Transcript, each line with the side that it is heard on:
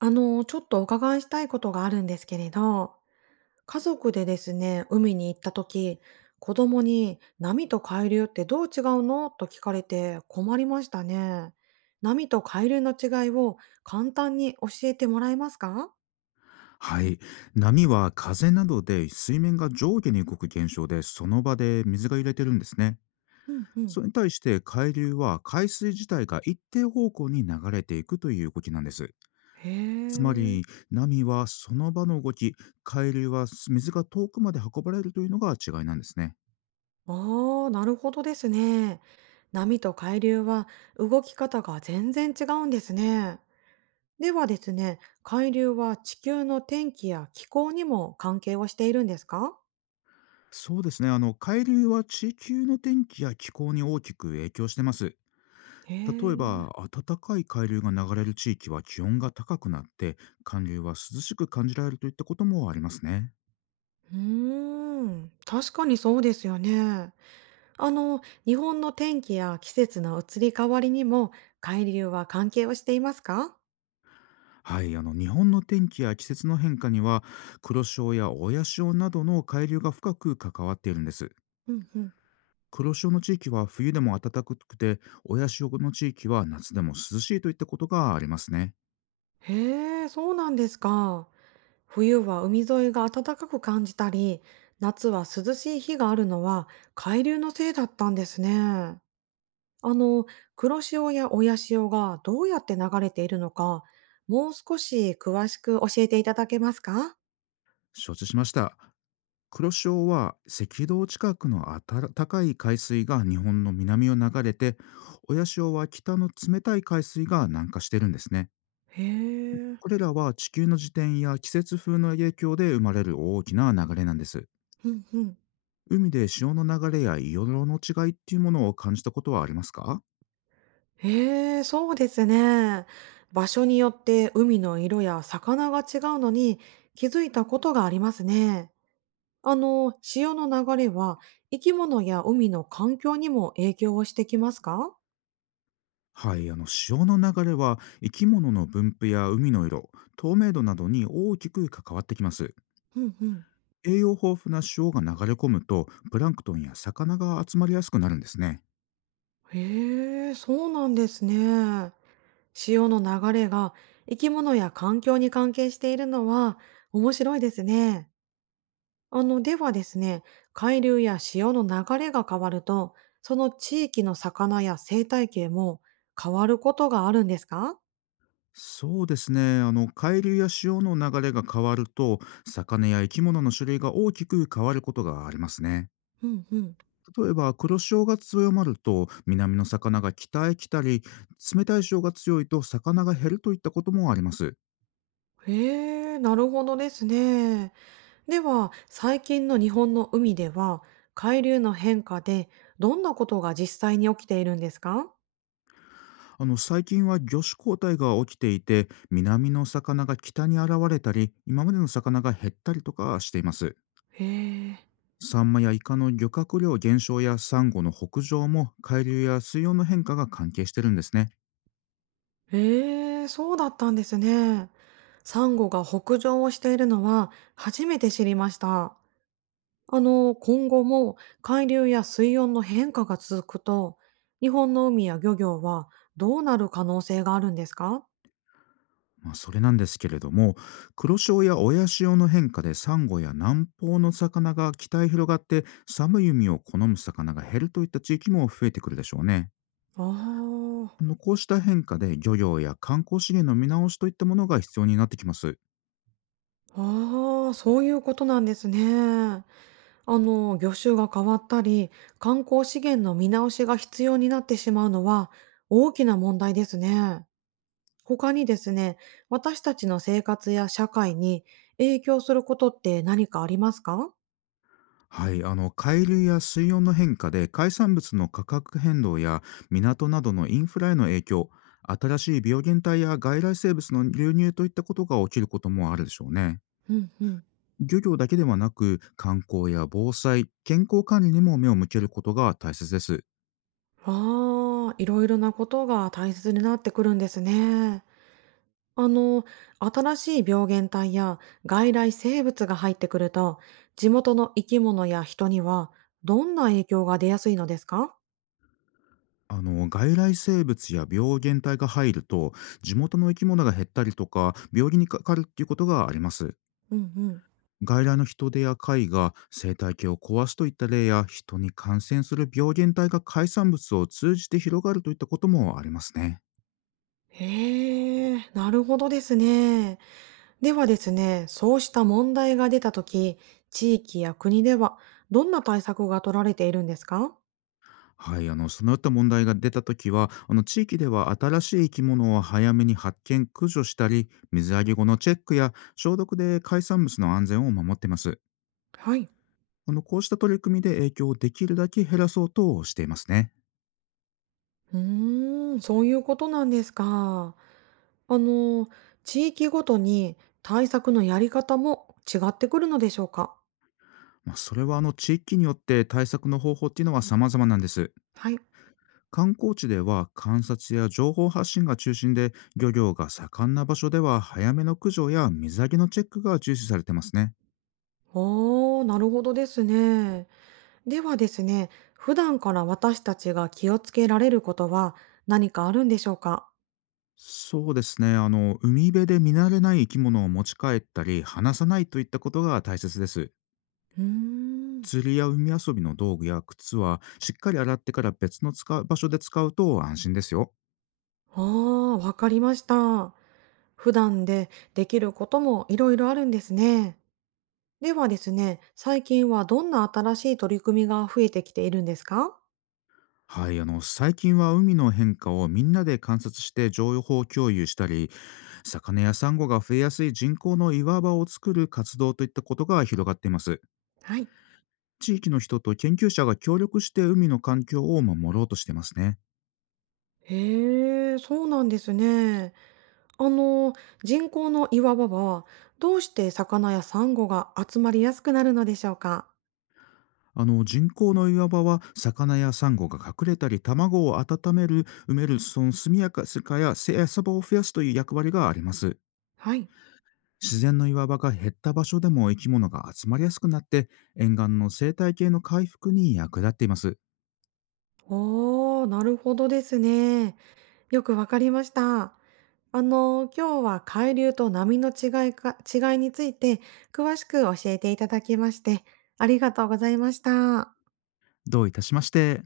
right: ちょっとお伺いしたいことがあるんですけれど、家族でですね、海に行った時、子供に波と海流ってどう違うのと聞かれて困りましたね。波と海流の違いを簡単に教えてもらえますか？
left: はい。波は風などで水面が上下に動く現象で、その場で水が揺れてるんですね。
right: うんう
left: そ
right: ん。
left: れに対して海流は海水自体が一定方向に流れていくという動きなんです。
right: へ
left: つま
right: え。
left: り、波はその場の動き、海流は水が遠くまで運ばれるというのが違いなんですね。
right: ああ、なるほどですね。波と海流は動き方が全然違うんですね。ではですね、海流は地球の天気や気候にも関係をしているんですか？
left: そうですね。海流は地球の天気や気候に大きく影響してます。
right: へ
left: 例え
right: え、
left: ば、暖かい海流が流れる地域は気温が高くなって、寒流は涼しく感じられるといったこともありますね。
right: うーん、確かにそうですよね。日本の天気や季節の移り変わりにも、海流は関係をしていますか？
left: はい、日本の天気や季節の変化には、黒潮や親潮などの海流が深く関わっているんです。
right: うんうん。
left: 黒潮の地域は冬でも暖かくて、親潮の地域は夏でも涼しいといったことがありますね。
right: へえ、そうなんですか。冬は海沿いが暖かく感じたり、夏は涼しい日があるのは、海流のせいだったんですね。あの、黒潮や親潮がどうやって流れているのか、もう少し詳しく教えていただけますか？
left: 承知しました。黒潮は赤道近くの暖かい海水が日本の南を流れて、親潮は北の冷たい海水が南下してるんですね。
right: へえ、
left: これらは地球の自転や季節風の影響で生まれる大きな流れなんです。
right: うんうん。
left: 海で潮の流れや色の違いっていうものを感じたことはありますか？
right: へえ、そうですね。場所によって海の色や魚が違うのに気づいたことがありますね。潮の流れは生き物や海の環境にも影響をしてきますか？
left: はい、潮の流れは生き物の分布や海の色、透明度などに大きく関わってきます。
right: うんうん。
left: 栄養豊富な塩が流れ込むと、プランクトンや魚が集まりやすくなるんですね。
right: へえ、そうなんですね。潮の流れが生き物や環境に関係しているのは面白いですね。ではですね、海流や潮の流れが変わると、その地域の魚や生態系も変わることがあるんですか？
left: そうですね、海流や潮の流れが変わると、魚や生き物の種類が大きく変わることがありますね。
right: うんうん。
left: 例えば、黒潮が強まると南の魚が北へ来たり、冷たい潮が強いと魚が減るといったこともあります。
right: へえ、なるほどですね。では、最近の日本の海では、海流の変化でどんなことが実際に起きているんですか？
left: 最近は魚種交代が起きていて、南の魚が北に現れたり、今までの魚が減ったりとかしています。
right: へえ。
left: サンマやイカの漁獲量減少やサンゴの北上も、海流や水温の変化が関係してるんですね。
right: へえ、そうだったんですね。サンゴが北上をしているのは初めて知りました。今後も海流や水温の変化が続くと、日本の海や漁業はどうなる可能性があるんですか？
left: まあ、それなんですけれども、黒潮や親潮の変化でサンゴや南方の魚が北へ広がって、寒い海を好む魚が減るといった地域も増えてくるでしょうね。
right: ああ、
left: こうした変化で、漁業や観光資源の見直しといったものが必要になってきます。
right: あーあ、そういうことなんですね。魚種が変わったり、観光資源の見直しが必要になってしまうのは大きな問題ですね。他にですね、私たちの生活や社会に影響することって何かありますか？
left: はい、海流や水温の変化で、海産物の価格変動や港などのインフラへの影響、新しい病原体や外来生物の流入といったことが起きることもあるでしょうね。
right: うんうん。
left: 漁業だけではなく、観光や防災、健康管理にも目を向けることが大切です。
right: ああ、いろいろなことが大切になってくるんですね。あの、新しい病原体や外来生物が入ってくると、地元の生き物や人にはどんな影響が出やすいのですか？
left: 外来生物や病原体が入ると、地元の生き物が減ったりとか、病気にかかるっていうことがあります。
right: うんうん。
left: 外来の人手や貝が生態系を壊すといった例や、人に感染する病原体が海産物を通じて広がるといったこともありますね。
right: へえ、なるほどですね。ではですね、そうした問題が出たとき、地域や国ではどんな対策が取られているんですか？
left: はい、そのよった問題が出た時は、地域では新しい生き物を早めに発見、駆除したり、水揚げ後のチェックや消毒で海産物の安全を守ってます。
right: はい。
left: こうした取り組みで影響をできるだけ減らそうとしていますね。
right: うーん、そういうことなんですか。あの、地域ごとに対策のやり方も違ってくるのでしょうか？
left: まあ、それは地域によって対策の方法っていうのは様々なんです。
right: はい。
left: 観光地では観察や情報発信が中心で、漁業が盛んな場所では早めの駆除や水揚げのチェックが重視されてますね。
right: おー、なるほどですね。ではですね、普段から私たちが気をつけられることは何かあるんでしょうか？
left: そうですね、海辺で見慣れない生き物を持ち帰ったり離さないといったことが大切です。
right: うーん。
left: 釣りや海遊びの道具や靴はしっかり洗ってから、別の使う場所で使うと安心ですよ。
right: あー、わかりました。普段でできることもいろいろあるんですね。ではですね、最近はどんな新しい取り組みが増えてきているんですか？
left: はい、最近は海の変化をみんなで観察して情報共有したり、魚やサンゴが増えやすい人工の岩場を作る活動といったことが広がっています。
right: はい。
left: 地域の人と研究者が協力して海の環境を守ろうとしてますね。
right: へえ、そうなんですね。あの、人工の岩場は、どうして魚やサンゴが集まりやすくなるのでしょうか？
left: 人工の岩場は、魚やサンゴが隠れたり卵を温める、埋めるその速やかさやや餌場を増やすという役割があります。
right: はい。
left: 自然の岩場が減った場所でも生き物が集まりやすくなって、沿岸の生態系の回復に役立っています。
right: おー、なるほどですね。よくわかりました。今日は海流と波の違いか、違いについて詳しく教えていただきまして、ありがとうございました。
left: どういたしまして。